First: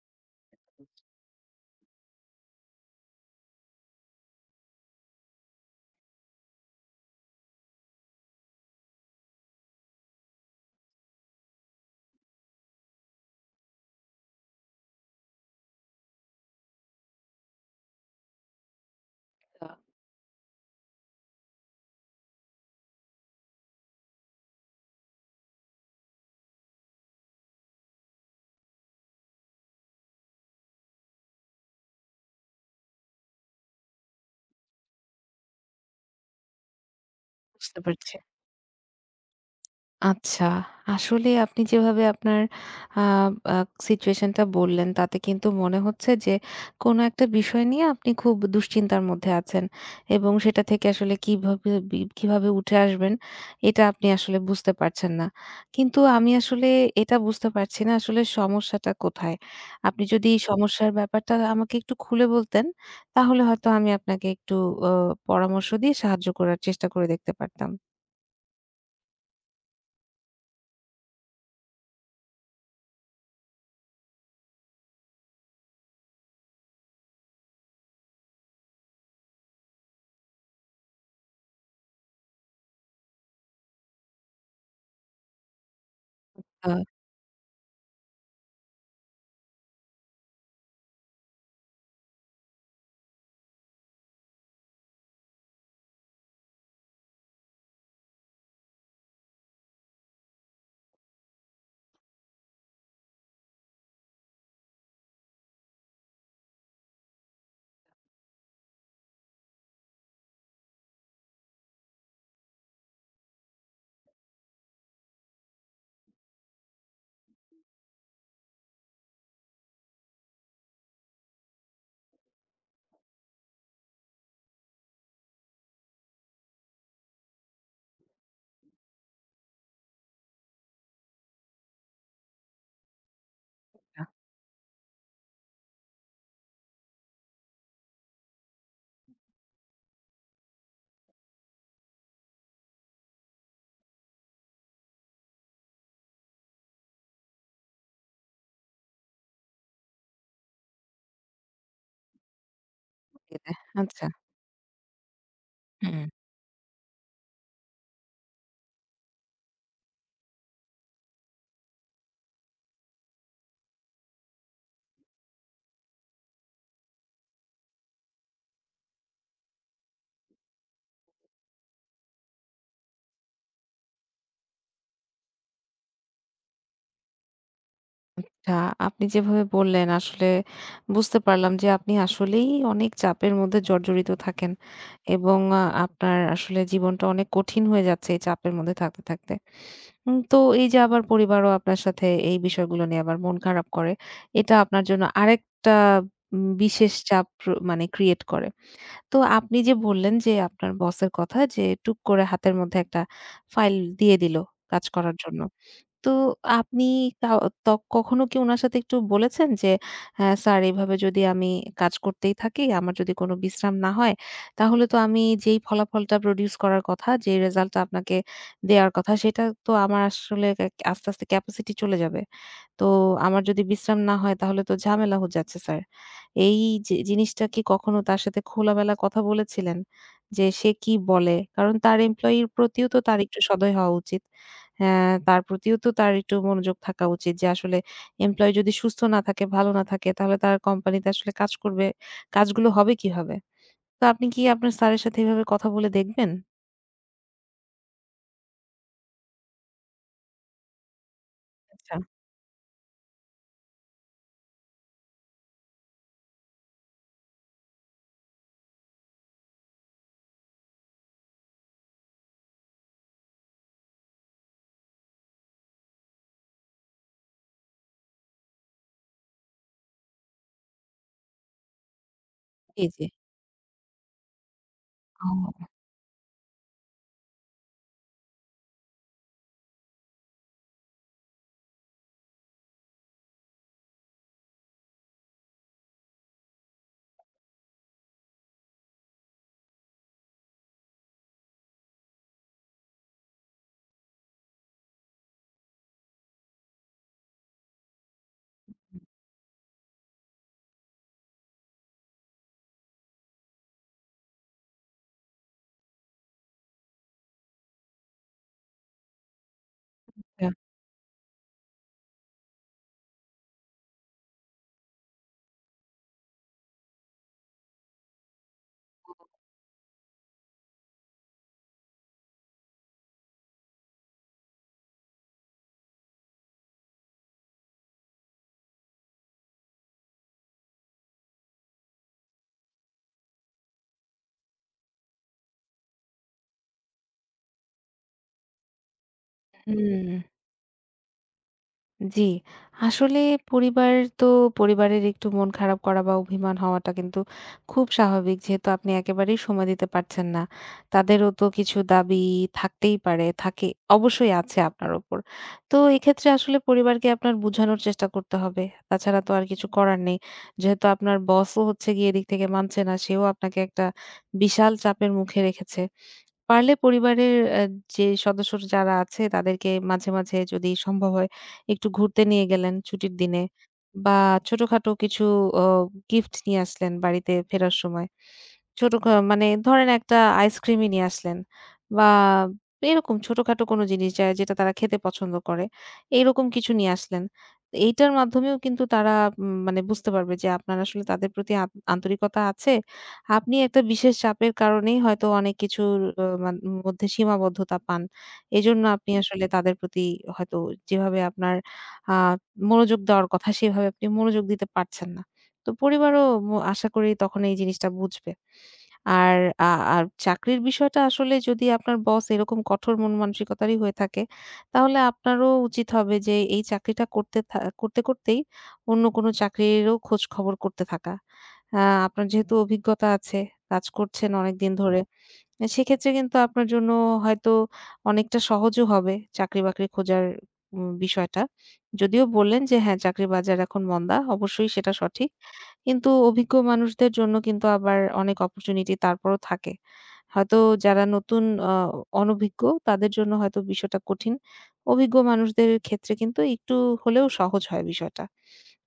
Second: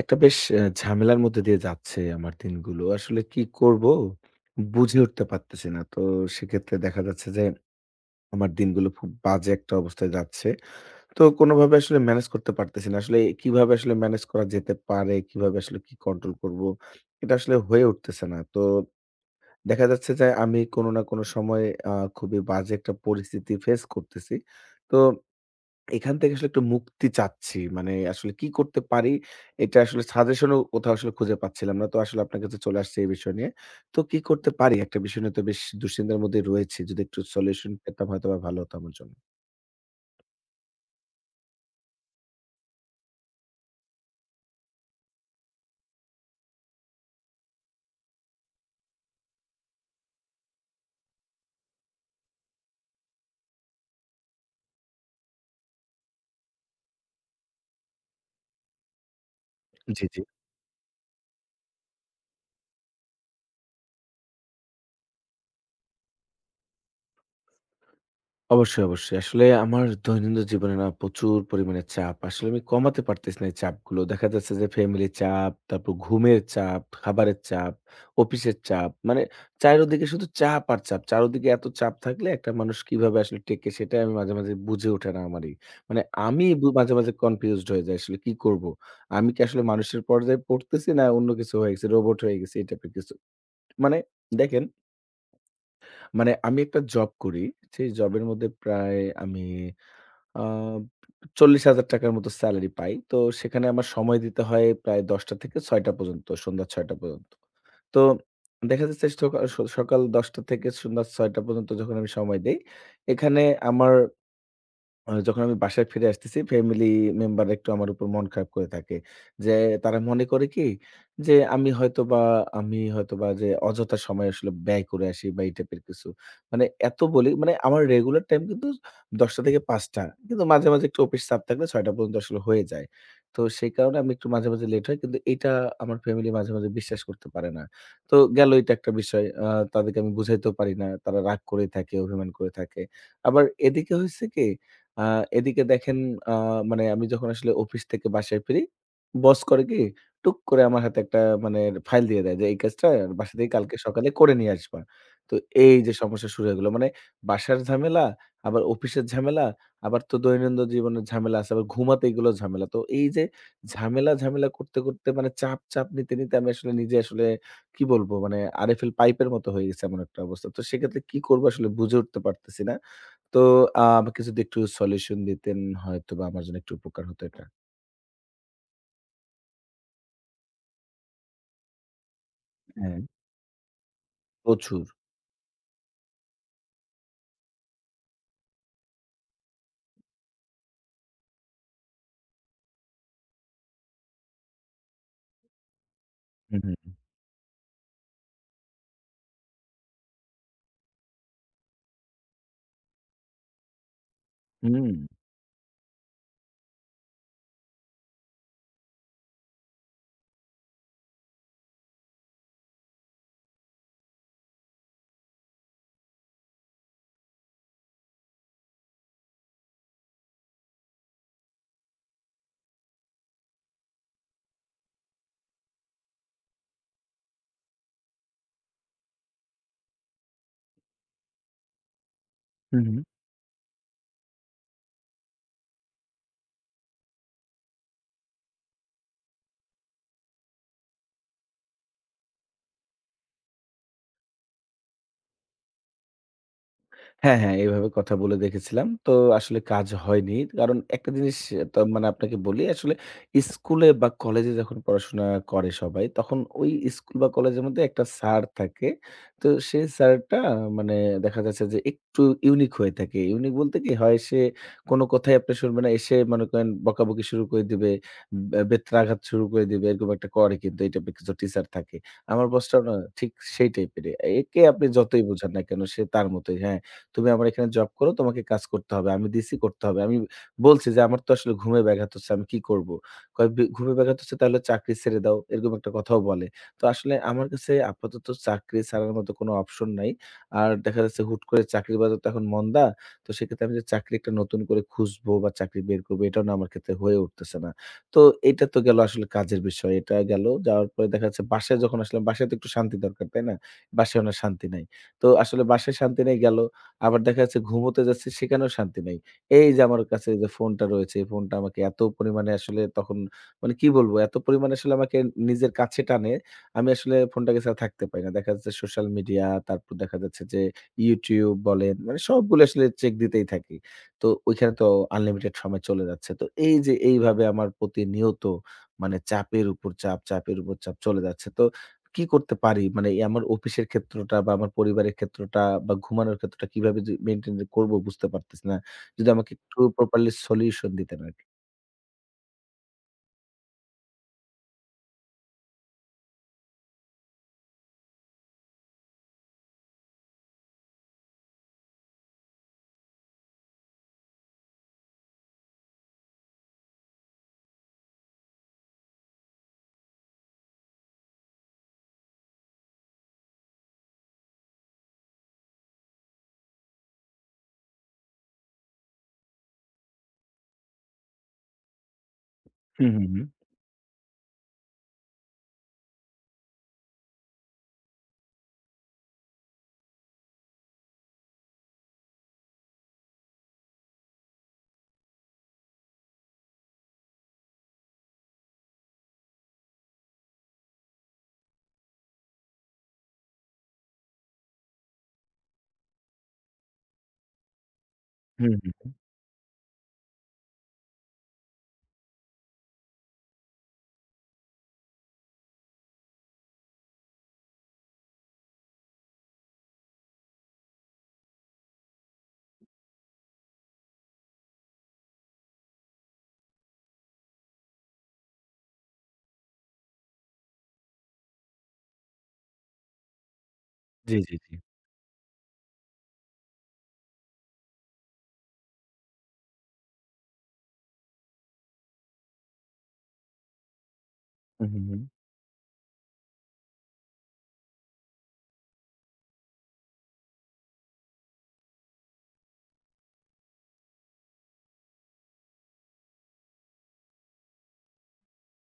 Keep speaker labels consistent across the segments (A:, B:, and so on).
A: একটা বেশ ঝামেলার মধ্যে দিয়ে যাচ্ছে আমার দিনগুলো। আসলে কি করব বুঝে উঠতে পারতেছি না। তো সেক্ষেত্রে দেখা যাচ্ছে যে আমার দিনগুলো খুব বাজে একটা অবস্থায় যাচ্ছে। তো কোনভাবে আসলে ম্যানেজ করতে পারতেছি না। আসলে কিভাবে আসলে ম্যানেজ করা যেতে পারে? কিভাবে আসলে কি কন্ট্রোল করব? এটা আসলে হয়ে উঠতেছে না। তো
B: আ
A: দেখা যাচ্ছে যে আমি কোন না কোন সময় খুবই বাজে একটা পরিস্থিতি ফেস করতেছি। তো এখান থেকে আসলে একটু মুক্তি চাচ্ছি। মানে আসলে কি করতে পারি? এটা আসলে সাজেশন ও কোথাও আসলে খুঁজে পাচ্ছিলাম না। তো আসলে আপনার কাছে চলে আসছি এই বিষয় নিয়ে। তো কি করতে পারি? একটা বিষয় নিয়ে তো বেশ দুশ্চিন্তার মধ্যে রয়েছি। যদি একটু সলিউশন
B: বুঝতে
A: পেতাম
B: পারছি।
A: হয়তোবা ভালো হতো আমার জন্য।
B: আচ্ছা, আসলে আপনি যেভাবে আপনার আ আ সিচুয়েশনটা বললেন তাতে কিন্তু মনে হচ্ছে যে কোনো একটা বিষয় নিয়ে আপনি খুব দুশ্চিন্তার মধ্যে আছেন এবং সেটা থেকে আসলে কিভাবে কিভাবে উঠে আসবেন এটা আপনি আসলে বুঝতে পারছেন না। কিন্তু আমি আসলে এটা বুঝতে পারছি না আসলে সমস্যাটা কোথায়? আপনি
A: জি, জি।
B: যদি এই সমস্যার ব্যাপারটা আমাকে একটু খুলে বলতেন তাহলে হয়তো আমি আপনাকে একটু অ পরামর্শ দিয়ে সাহায্য করার চেষ্টা করে দেখতে পারতাম।
A: অবশ্যই, অবশ্যই। আসলে আমার দৈনন্দিন জীবনে না প্রচুর পরিমাণে চাপ। আসলে আমি কমাতে পারতেছি না এই চাপগুলো। দেখা যাচ্ছে যে ফ্যামিলির চাপ, তারপর ঘুমের চাপ, খাবারের চাপ, অফিসের চাপ। মানে চারিদিকে শুধু চাপ আর চাপ। চারদিকে এত চাপ থাকলে একটা মানুষ কিভাবে আসলে টেকে সেটাই আমি মাঝে, মাঝে বুঝে ওঠে না আমারই। মানে আমি
B: আ
A: মাঝে, মাঝে কনফিউজড হয়ে যাই আসলে কি করব? আমি কি আসলে মানুষের পর্যায়ে পড়তেছি না অন্য কিছু হয়ে গেছি, রোবট হয়ে গেছি এই টাইপের কিছু। মানে দেখেন, মানে আমি একটা জব করি। সেই জবের মধ্যে প্রায় আমি আ ৳৪০,০০০ মতো সেলারি পাই। তো সেখানে আমার সময় দিতে হয় প্রায় ১০ঃ০০ থেকে ৬ঃ০০ পর্যন্ত, সন্ধ্যা ৬ঃ০০ পর্যন্ত। তো দেখা যাচ্ছে সকাল ১০ঃ০০ থেকে সন্ধ্যা ৬ঃ০০ পর্যন্ত যখন আমি সময় দেই, এখানে আমার যখন আমি বাসায় ফিরে আসতেছি, ফ্যামিলি মেম্বার একটু আমার উপর মন খারাপ করে থাকে। যে তারা মনে করে কি? যে আমি হয়তোবা যে অযথা সময় আসলে ব্যয় করে আসি বা এই টাইপের কিছু। মানে এত বলি মানে আমার রেগুলার টাইম কিন্তু ১০টা থেকে ৫টা। কিন্তু মাঝে, মাঝে একটু অফিস চাপ থাকলে ৬টা পর্যন্ত আসলে হয়ে যায়। তো সেই কারণে আমি একটু মাঝে, মাঝে লেট হয়। কিন্তু এটা আমার ফ্যামিলি মাঝে, মাঝে বিশ্বাস করতে পারে না। তো গেল এটা একটা বিষয়। তাদেরকে আমি বুঝাইতেও পারি না। তারা রাগ করেই থাকে, অভিমান করে থাকে। আবার এদিকে হইছে কি আ এদিকে দেখেন আ মানে আমি যখন আসলে অফিস থেকে বাসায় ফিরি, বস করে কি? টুক করে আমার হাতে একটা মানে ফাইল দিয়ে দেয় যে, "এই কাজটা বাসা
B: দিয়ে
A: থেকে
B: দেয়।
A: কালকে
B: আচ্ছা,
A: সকালে করে নিয়ে আসবা।" তো এই যে
B: হুম।
A: সমস্যা শুরু হয়ে গেল। মানে বাসার ঝামেলা, আবার অফিসের ঝামেলা, আবার তো দৈনন্দিন জীবনের ঝামেলা আছে, আবার ঘুমাতে এগুলো ঝামেলা। তো এই যে ঝামেলা, ঝামেলা করতে, করতে মানে চাপ, চাপ নিতে, নিতে আমি আসলে নিজে আসলে কি বলবো? মানে আরএফএল পাইপের মতো হয়ে গেছে এমন একটা অবস্থা। তো সেক্ষেত্রে কি করবো আসলে বুঝে উঠতে পারতেছি না। তো আমাকে যদি একটু সলিউশন দিতেন হয়তোবা আমার জন্য একটু উপকার হতো এটা।
B: আচ্ছা, আপনি যেভাবে বললেন আসলে বুঝতে পারলাম যে আপনি আসলেই অনেক
A: হ্যাঁ।
B: চাপের মধ্যে জর্জরিত থাকেন
A: প্রচুর।
B: এবং আপনার আসলে জীবনটা অনেক কঠিন হয়ে যাচ্ছে এই চাপের মধ্যে থাকতে, থাকতে। তো এই যে আবার পরিবারও আপনার সাথে এই বিষয়গুলো নিয়ে আবার মন খারাপ করে, এটা আপনার জন্য আরেকটা
A: হু, হু।
B: বিশেষ চাপ মানে ক্রিয়েট করে। তো আপনি যে বললেন যে আপনার বসের কথা যে টুক করে হাতের মধ্যে একটা ফাইল দিয়ে দিল কাজ
A: হুম।
B: করার জন্য। তো আপনি তাও ত কখনো কি উনার সাথে একটু বলেছেন যে, হ্যাঁ, স্যার এভাবে যদি আমি কাজ করতেই থাকি, আমার যদি কোনো বিশ্রাম না হয়, তাহলে তো আমি যেই ফলাফলটা প্রডিউস করার কথা, যে রেজাল্টটা আপনাকে দেওয়ার কথা, সেটা তো আমার আসলে আস্তে, আস্তে ক্যাপাসিটি চলে যাবে। তো আমার যদি বিশ্রাম না হয় তাহলে তো ঝামেলা হয়ে যাচ্ছে স্যার। এই যে জিনিসটা কি কখনো তার সাথে খোলামেলা কথা বলেছিলেন? যে সে কি বলে? কারণ তার এমপ্লয়ির
A: হু,
B: প্রতিও
A: হু।
B: তো তার একটু সদয় হওয়া উচিত। হ্যাঁ, তার প্রতিও তো তার একটু মনোযোগ থাকা উচিত যে আসলে এমপ্লয়ি যদি সুস্থ না থাকে, ভালো না থাকে তাহলে তার কোম্পানিতে আসলে কাজ করবে, কাজগুলো হবে কিভাবে? তো আপনি কি আপনার স্যারের সাথে এভাবে কথা বলে দেখবেন?
A: হ্যাঁ, হ্যাঁ, এভাবে কথা বলে দেখেছিলাম। তো আসলে কাজ হয়নি। কারণ একটা জিনিস তো
B: আচ্ছা।
A: মানে আপনাকে বলি আসলে স্কুলে বা কলেজে যখন পড়াশোনা করে সবাই তখন ওই স্কুল বা কলেজের মধ্যে একটা স্যার থাকে। তো সেই স্যারটা মানে দেখা যাচ্ছে যে একটু ইউনিক হয়ে থাকে। ইউনিক বলতে কি হয় সে কোনো কথাই আপনি শুনবে না। এসে মনে করেন বকাবকি শুরু করে দিবে, বেত্রাঘাত শুরু করে দিবে এরকম একটা করে কিন্তু এই টাইপের কিছু টিচার থাকে। আমার বসটাও
B: জি,
A: না
B: জি।
A: ঠিক সেই টাইপেরই। একে আপনি যতই বোঝান না
B: ও
A: কেন সে তার মতোই হ্যাঁ। তুমি আমার এখানে জব করো, তোমাকে কাজ করতে হবে। আমি দিছি করতে হবে। আমি বলছি যে, "আমার তো আসলে ঘুমে ব্যাঘাত হচ্ছে। আমি কি করব?" কয়, ঘুমে ব্যাঘাত হচ্ছে তাহলে চাকরি ছেড়ে দাও।" এরকম একটা কথাও বলে। তো আসলে আমার কাছে আপাতত চাকরি ছাড়ার মতো কোনো অপশন নাই। আর দেখা যাচ্ছে হুট করে চাকরির বাজার তো এখন মন্দা। তো সেক্ষেত্রে আমি যে চাকরি একটা নতুন করে খুঁজবো বা চাকরি বের করবো এটাও না আমার ক্ষেত্রে হয়ে উঠতেছে না। তো এটা তো গেল আসলে কাজের বিষয়। এটা গেল। যাওয়ার পরে দেখা যাচ্ছে বাসায় যখন আসলাম, বাসায় তো একটু শান্তি দরকার, তাই না? বাসায়ও না শান্তি নাই। তো আসলে বাসায় শান্তি নেই গেল। আবার দেখা যাচ্ছে ঘুমোতে যাচ্ছি সেখানেও শান্তি নাই। এই যে আমার কাছে যে
B: আচ্ছা।
A: ফোনটা রয়েছে, এই ফোনটা আমাকে এত পরিমাণে আসলে তখন মানে কি বলবো? এত পরিমাণে আসলে আমাকে নিজের কাছে টানে, আমি আসলে ফোনটাকে ছাড়া থাকতে পারি না। দেখা যাচ্ছে সোশ্যাল মিডিয়া, তারপর দেখা যাচ্ছে যে YouTube বলেন, মানে সবগুলো আসলে চেক দিতেই থাকি। তো ওইখানে তো আনলিমিটেড সময় চলে যাচ্ছে। তো এই যে এইভাবে আমার প্রতিনিয়ত মানে চাপের উপর চাপ, চাপের উপর চাপ চলে যাচ্ছে। তো কি করতে পারি? মানে এই আমার অফিসের ক্ষেত্রটা বা আমার পরিবারের ক্ষেত্রটা বা ঘুমানোর ক্ষেত্রটা কিভাবে যে মেইনটেইন করব বুঝতে পারতেছি না। যদি আমাকে একটু
B: হুম।
A: প্রপারলি সলিউশন দিতেন আরকি।
B: জি, আসলে পরিবার তো পরিবারের একটু মন খারাপ করা বা অভিমান হওয়াটা কিন্তু খুব স্বাভাবিক। যেহেতু আপনি একেবারেই সময় দিতে পারছেন না। তাদেরও তো কিছু দাবি থাকতেই পারে, থাকে অবশ্যই আছে আপনার উপর। তো এক্ষেত্রে আসলে পরিবারকে আপনার বুঝানোর চেষ্টা করতে হবে। তাছাড়া তো আর কিছু করার নেই। যেহেতু আপনার বসও হচ্ছে গিয়ে এদিক থেকে মানছে না, সেও আপনাকে একটা বিশাল চাপের মুখে রেখেছে। পারলে পরিবারের যে সদস্য যারা আছে তাদেরকে মাঝে, মাঝে যদি সম্ভব হয় একটু ঘুরতে নিয়ে গেলেন
A: হুম,
B: ছুটির
A: হুম,
B: দিনে
A: হুম।
B: বা ছোটখাটো কিছু অ গিফট নিয়ে আসলেন বাড়িতে ফেরার সময়। ছোট খা মানে ধরেন একটা আইসক্রিমই নিয়ে আসলেন বা এরকম ছোটখাটো কোনো জিনিস যা যেটা তারা খেতে পছন্দ করে। এইরকম কিছু নিয়ে আসলেন। এইটার মাধ্যমেও কিন্তু তারা মানে বুঝতে পারবে যে আপনার আসলে তাদের প্রতি আন্তরিকতা আছে। আপনি একটা বিশেষ চাপের কারণেই হয়তো অনেক কিছুর অ মান মধ্যে সীমাবদ্ধতা পান।
A: হুম,
B: এজন্য
A: হুম।
B: আপনি আসলে তাদের প্রতি হয়তো যেভাবে আপনার আ মনোযোগ দেওয়ার কথা সেভাবে আপনি মনোযোগ দিতে পারছেন না। তো পরিবারও আশা করি তখন এই জিনিসটা বুঝবে। আর আ আর চাকরির বিষয়টা আসলে যদি আপনার বস এরকম কঠোর মন মানসিকতারই হয়ে থাকে, তাহলে আপনারও উচিত হবে যে এই চাকরিটা করতে করতেই অন্য কোনো চাকরিরও খোঁজ খবর করতে থাকা। আ আপনার যেহেতু অভিজ্ঞতা আছে, কাজ করছেন
A: জি, জি, জি।
B: অনেকদিন ধরে। সেক্ষেত্রে কিন্তু আপনার জন্য হয়তো অনেকটা সহজও হবে চাকরি-বাকরি খোঁজার বিষয়টা। যদিও বললেন যে হ্যাঁ, চাকরির বাজার এখন মন্দা। অবশ্যই
A: হুম,
B: সেটা
A: হুম, হুম।
B: সঠিক। কিন্তু অভিজ্ঞ মানুষদের জন্য কিন্তু আবার অনেক অপরচুনিটি তারপরও থাকে। হয়তো যারা নতুন আ অনভিজ্ঞ তাদের জন্য হয়তো বিষয়টা কঠিন। অভিজ্ঞ মানুষদের ক্ষেত্রে কিন্তু একটু হলেও সহজ হয় বিষয়টা।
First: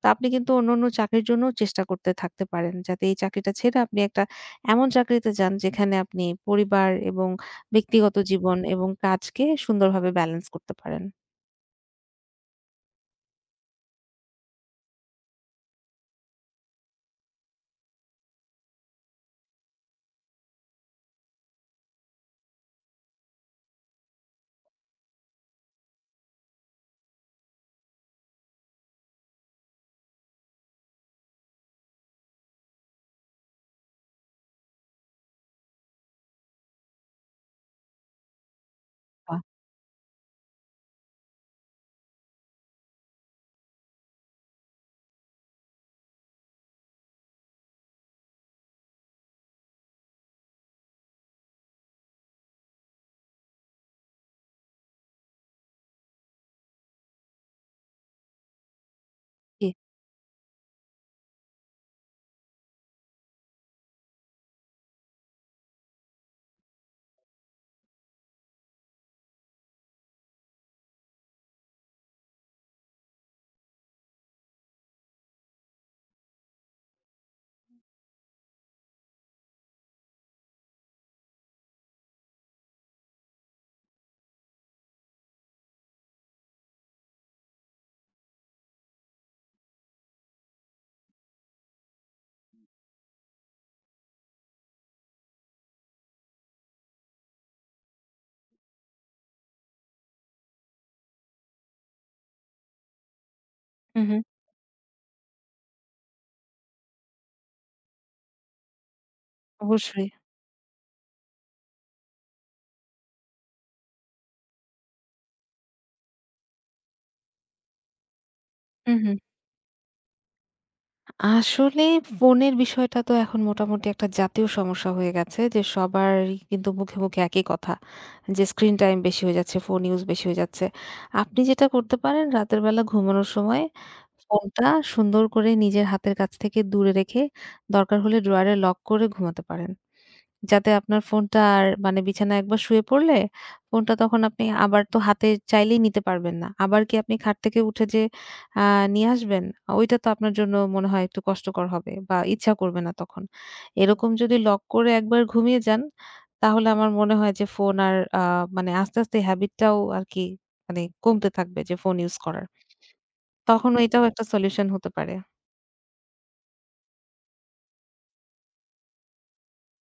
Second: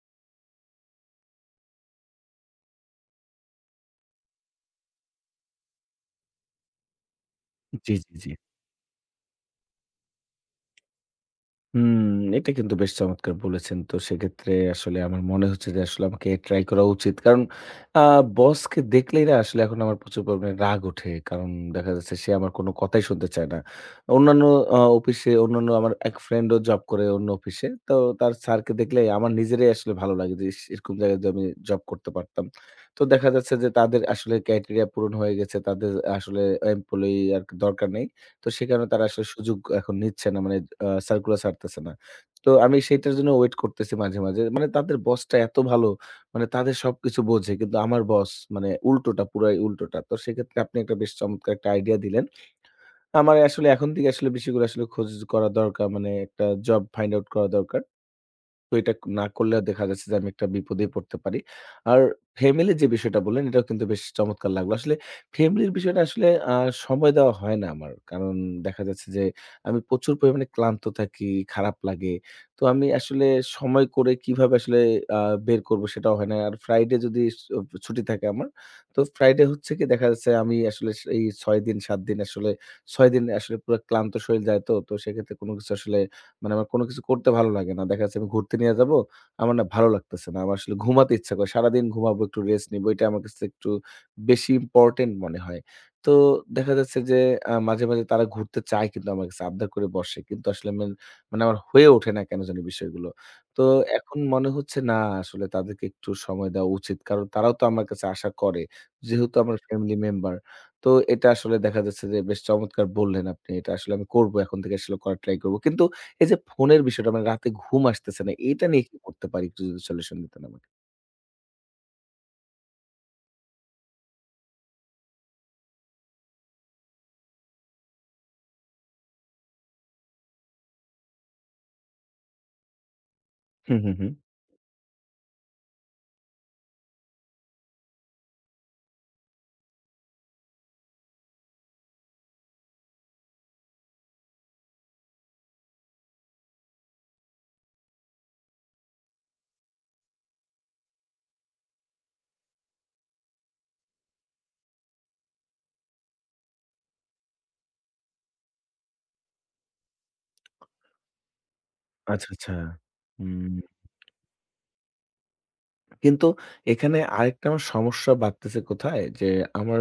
B: তো আপনি কিন্তু অন্যান্য চাকরির জন্যও চেষ্টা করতে থাকতে পারেন। যাতে এই চাকরিটা ছেড়ে আপনি একটা এমন চাকরিতে যান যেখানে আপনি পরিবার এবং
A: জি, জি,
B: ব্যক্তিগত
A: জি।
B: জীবন এবং কাজকে সুন্দরভাবে ব্যালেন্স করতে পারেন।
A: হুম, এটা কিন্তু বেশ চমৎকার বলেছেন। তো সেক্ষেত্রে আসলে আমার মনে হচ্ছে যে আসলে আমাকে ট্রাই করা উচিত। কারণ আ বসকে দেখলেই না আসলে এখন আমার প্রচুর পরিমাণে রাগ ওঠে। কারণ দেখা যাচ্ছে সে আমার কোনো কথাই শুনতে চায় না। অন্যান্য আ অফিসে অন্যান্য আমার এক ফ্রেন্ডও জব করে অন্য অফিসে। তো তার স্যারকে দেখলেই আমার নিজেরই আসলে ভালো লাগে যে, ইস! এরকম জায়গায় যদি আমি জব করতে পারতাম। তো দেখা যাচ্ছে যে তাদের আসলে ক্রাইটেরিয়া পূরণ হয়ে গেছে। তাদের আসলে এমপ্লয়ি আর দরকার নেই। তো সে কারণে তারা আসলে
B: বাহ!
A: সুযোগ এখন নিচ্ছে না। মানে সার্কুলার ছাড়তেছে না। তো আমি সেইটার জন্য ওয়েট করতেছি মাঝে, মাঝে। মানে তাদের বসটা এত ভালো, মানে তাদের সবকিছু বোঝে। কিন্তু আমার বস মানে উল্টোটা, পুরাই উল্টোটা। তো সেক্ষেত্রে আপনি একটা বেশ চমৎকার একটা আইডিয়া দিলেন। আমার আসলে এখন থেকে আসলে বিষয়গুলো আসলে খোঁজ করা দরকার। মানে একটা জব ফাইন্ড আউট করা দরকার। তো এটা না করলে
B: জি।
A: দেখা যাচ্ছে যে আমি একটা বিপদেই পড়তে পারি। আর ফ্যামিলির যে বিষয়টা বললেন, এটাও কিন্তু বেশ চমৎকার লাগলো। আসলে ফ্যামিলির বিষয়টা আসলে সময় দেওয়া হয় না আমার। কারণ দেখা যাচ্ছে যে আমি প্রচুর পরিমাণে ক্লান্ত থাকি, খারাপ লাগে। তো আমি আসলে সময় করে কিভাবে আসলে আ বের করব সেটাও হয় না। আর ফ্রাইডে যদি ছুটি থাকে আমার, তো ফ্রাইডে হচ্ছে কি দেখা যাচ্ছে আমি আসলে এই ৬ দিন ৭ দিন আসলে ৬ দিন আসলে পুরা ক্লান্ত শরীর যায় তো। তো সেক্ষেত্রে কোনো কিছু আসলে মানে আমার কোনো কিছু করতে ভালো লাগে না। দেখা যাচ্ছে আমি ঘুরতে নিয়ে যাবো, আমার না ভালো লাগতেছে না। আমার আসলে ঘুমাতে ইচ্ছা করে। সারাদিন ঘুমাবো, একটু রেস্ট নিবো। এটা আমার কাছে একটু বেশি ইম্পোর্টেন্ট মনে হয়। তো দেখা যাচ্ছে যে মাঝে, মাঝে তারা ঘুরতে চায় কিন্তু আমার কাছে আবদার করে বসে। কিন্তু আসলে মানে আমার হয়ে ওঠে না কেন জানি বিষয়গুলো। তো
B: হু, হু।
A: এখন মনে হচ্ছে না আসলে তাদেরকে একটু সময় দেওয়া উচিত। কারণ তারাও তো আমার কাছে আশা করে। যেহেতু আমার ফ্যামিলি
B: অবশ্যই।
A: মেম্বার। তো এটা আসলে দেখা যাচ্ছে যে বেশ চমৎকার বললেন আপনি। এটা আসলে আমি করবো। এখন থেকে আসলে করার ট্রাই করবো। কিন্তু এই যে ফোনের বিষয়টা মানে রাতে ঘুম আসতেছে না, এটা নিয়ে
B: হু,
A: কি
B: হু।
A: করতে পারি? একটু যদি সলিউশন দিতেন আমাকে।
B: আসলে ফোনের বিষয়টা তো এখন মোটামুটি একটা জাতীয় সমস্যা হয়ে গেছে যে সবারই কিন্তু মুখে মুখে একই কথা যে স্ক্রিন টাইম বেশি হয়ে যাচ্ছে ফোন ইউজ বেশি হয়ে যাচ্ছে আপনি যেটা করতে পারেন রাতের বেলা ঘুমানোর সময়
A: হুম, হুম, হুম।
B: ফোনটা সুন্দর করে নিজের হাতের কাছ থেকে দূরে রেখে দরকার হলে ড্রয়ারে লক করে ঘুমাতে পারেন যাতে আপনার ফোনটা আর মানে বিছানায় একবার শুয়ে পড়লে ফোনটা তখন আপনি আবার তো হাতে চাইলেই নিতে পারবেন না। আবার কি আপনি খাট থেকে উঠে যে আ নিয়ে আসবেন? ওইটা তো আপনার জন্য মনে হয় একটু কষ্টকর হবে বা ইচ্ছা করবে না তখন। এরকম যদি লক করে একবার ঘুমিয়ে যান, তাহলে আমার মনে হয় যে ফোন আর মানে আস্তে, আস্তে হ্যাবিট টাও আরকি মানে কমতে থাকবে যে ফোন ইউজ
A: আচ্ছা,
B: করার।
A: আচ্ছা।
B: তখন
A: হুম।
B: এটাও একটা সলিউশন হতে পারে।
A: কিন্তু এখানে আরেকটা আমার সমস্যা বাড়তেছে কোথায়? যে আমার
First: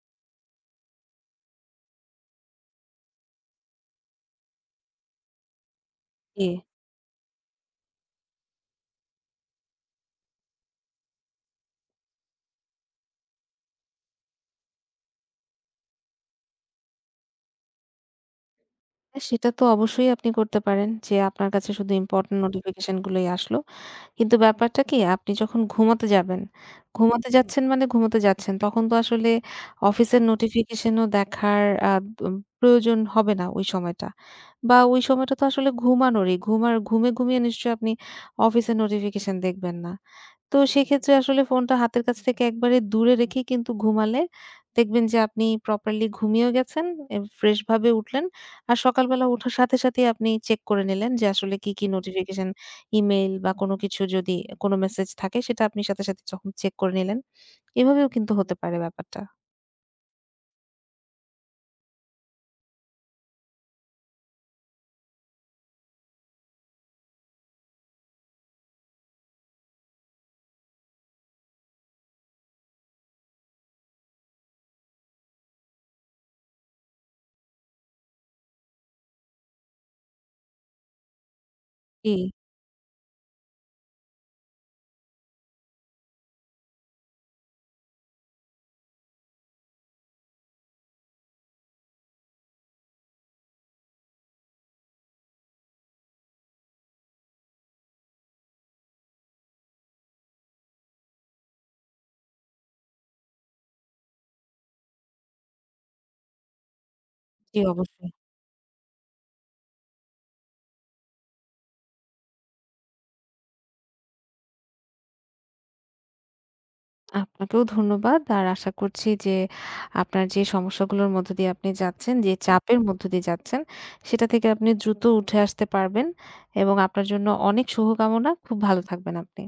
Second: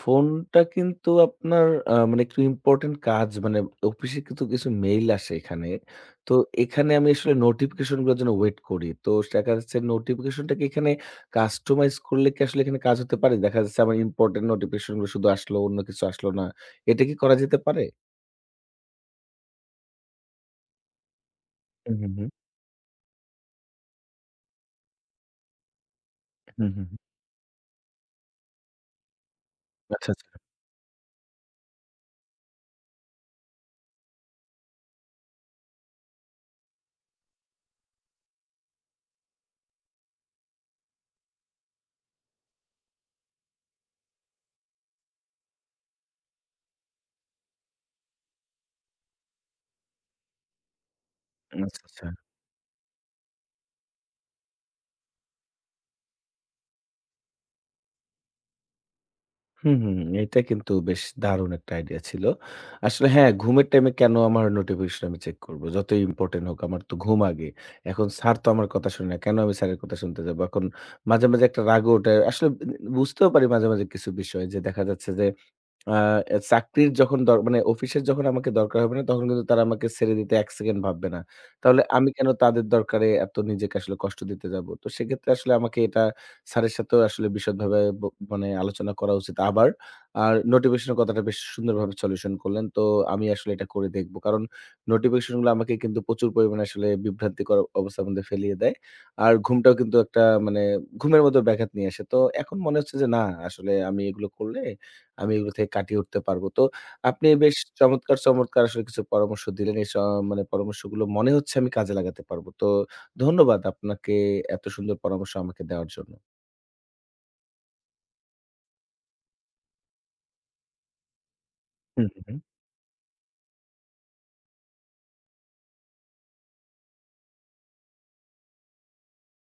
A: ফোনটা কিন্তু আপনার মানে একটু ইম্পোর্টেন্ট কাজ মানে অফিসে কিন্তু কিছু মেইল আসে এখানে। তো
B: জি।
A: এখানে আমি আসলে নোটিফিকেশন গুলোর জন্য ওয়েট করি। তো দেখা যাচ্ছে নোটিফিকেশনটা কি এখানে কাস্টমাইজ করলে কি আসলে এখানে কাজ হতে পারে? দেখা যাচ্ছে আমার ইম্পোর্টেন্ট নোটিফিকেশন গুলো শুধু আসলো, অন্য কিছু আসলো না। এটা কি করা যেতে পারে?
B: সেটা তো অবশ্যই আপনি করতে পারেন যে আপনার কাছে শুধু
A: হুম, হুম, হুম।
B: ইম্পোর্টেন্ট নোটিফিকেশন গুলোই আসলো। কিন্তু ব্যাপারটা কি আপনি যখন ঘুমাতে যাবেন,
A: হুম, হুম, হুম।
B: ঘুমাতে হুম। যাচ্ছেন মানে ঘুমাতে যাচ্ছেন। তখন তো আসলে
A: আচ্ছা,
B: অফিসের
A: আচ্ছা।
B: নোটিফিকেশনও দেখার উম প্রয়োজন হবে না ওই সময়টা। বা ওই সময়টা তো আসলে ঘুমানোরই। ঘুমে, ঘুমিয়ে নিশ্চয়ই আপনি অফিসের নোটিফিকেশন দেখবেন না। তো সেক্ষেত্রে আসলে ফোনটা হাতের কাছ থেকে একবারে দূরে রেখে কিন্তু ঘুমালে দেখবেন যে আপনি প্রপারলি ঘুমিয়েও গেছেন, এ ফ্রেশ ভাবে উঠলেন। আর সকালবেলা ওঠার সাথে সাথেই আপনি চেক করে নিলেন যে আসলে
A: উম
B: কি,
A: আচ্ছা,
B: কি
A: আচ্ছা।
B: নোটিফিকেশন, ইমেইল বা কোনো কিছু যদি কোনো মেসেজ থাকে সেটা আপনি সাথে, সাথে যখন চেক করে নিলেন। এভাবেও কিন্তু হতে পারে ব্যাপারটা।
A: হুম, হুম। এটা কিন্তু বেশ দারুণ একটা আইডিয়া ছিল। আসলে হ্যাঁ, ঘুমের টাইমে কেন আমার নোটিফিকেশন আমি চেক করব? যতই ইম্পোর্টেন্ট হোক, আমার তো ঘুম আগে। এখন স্যার তো আমার কথা শোনে না। কেন আমি স্যারের কথা শুনতে যাব? এখন মাঝে, মাঝে একটা রাগও ওঠে। আসলে বুঝতেও পারি মাঝে, মাঝে কিছু বিষয় যে দেখা যাচ্ছে যে আ এ চাকরির যখন দর মানে অফিসের যখন আমাকে দরকার হবে না, তখন কিন্তু তারা আমাকে ছেড়ে দিতে ১ সেকেন্ড ভাববে না। তাহলে আমি
B: জি,
A: কেন তাদের দরকারে এত নিজেকে আসলে কষ্ট দিতে যাবো? তো সেক্ষেত্রে আসলে আমাকে এটা স্যারের সাথেও আসলে বিশদভাবে মানে আলোচনা করা উচিত আবার। আর নোটিফিকেশন এর কথাটা বেশ সুন্দরভাবে সলিউশন করলেন। তো আমি আসলে এটা করে দেখব। কারণ নোটিফিকেশন গুলো আমাকে কিন্তু প্রচুর পরিমাণে আসলে বিভ্রান্তিকর অবস্থার মধ্যে ফেলিয়ে দেয়। আর ঘুমটাও কিন্তু একটা মানে ঘুমের মধ্যে ব্যাঘাত নিয়ে আসে। তো এখন মনে হচ্ছে যে না আসলে আমি এগুলো করলে আমি এগুলো থেকে কাটিয়ে উঠতে পারবো। তো আপনি বেশ
B: জি অবশ্যই।
A: চমৎকার, চমৎকার আসলে কিছু পরামর্শ দিলেন। এই স মানে পরামর্শগুলো মনে হচ্ছে আমি কাজে লাগাতে পারবো। তো ধন্যবাদ আপনাকে এত সুন্দর পরামর্শ আমাকে দেওয়ার জন্য।
B: আপনাকেও ধন্যবাদ। আর আশা করছি যে আপনার যে সমস্যাগুলোর মধ্য দিয়ে আপনি
A: হুম,
B: যাচ্ছেন,
A: হুম।
B: যে
A: হুম।
B: চাপের মধ্য দিয়ে যাচ্ছেন, সেটা থেকে আপনি দ্রুত উঠে আসতে পারবেন এবং আপনার জন্য অনেক শুভকামনা। খুব ভালো থাকবেন আপনি।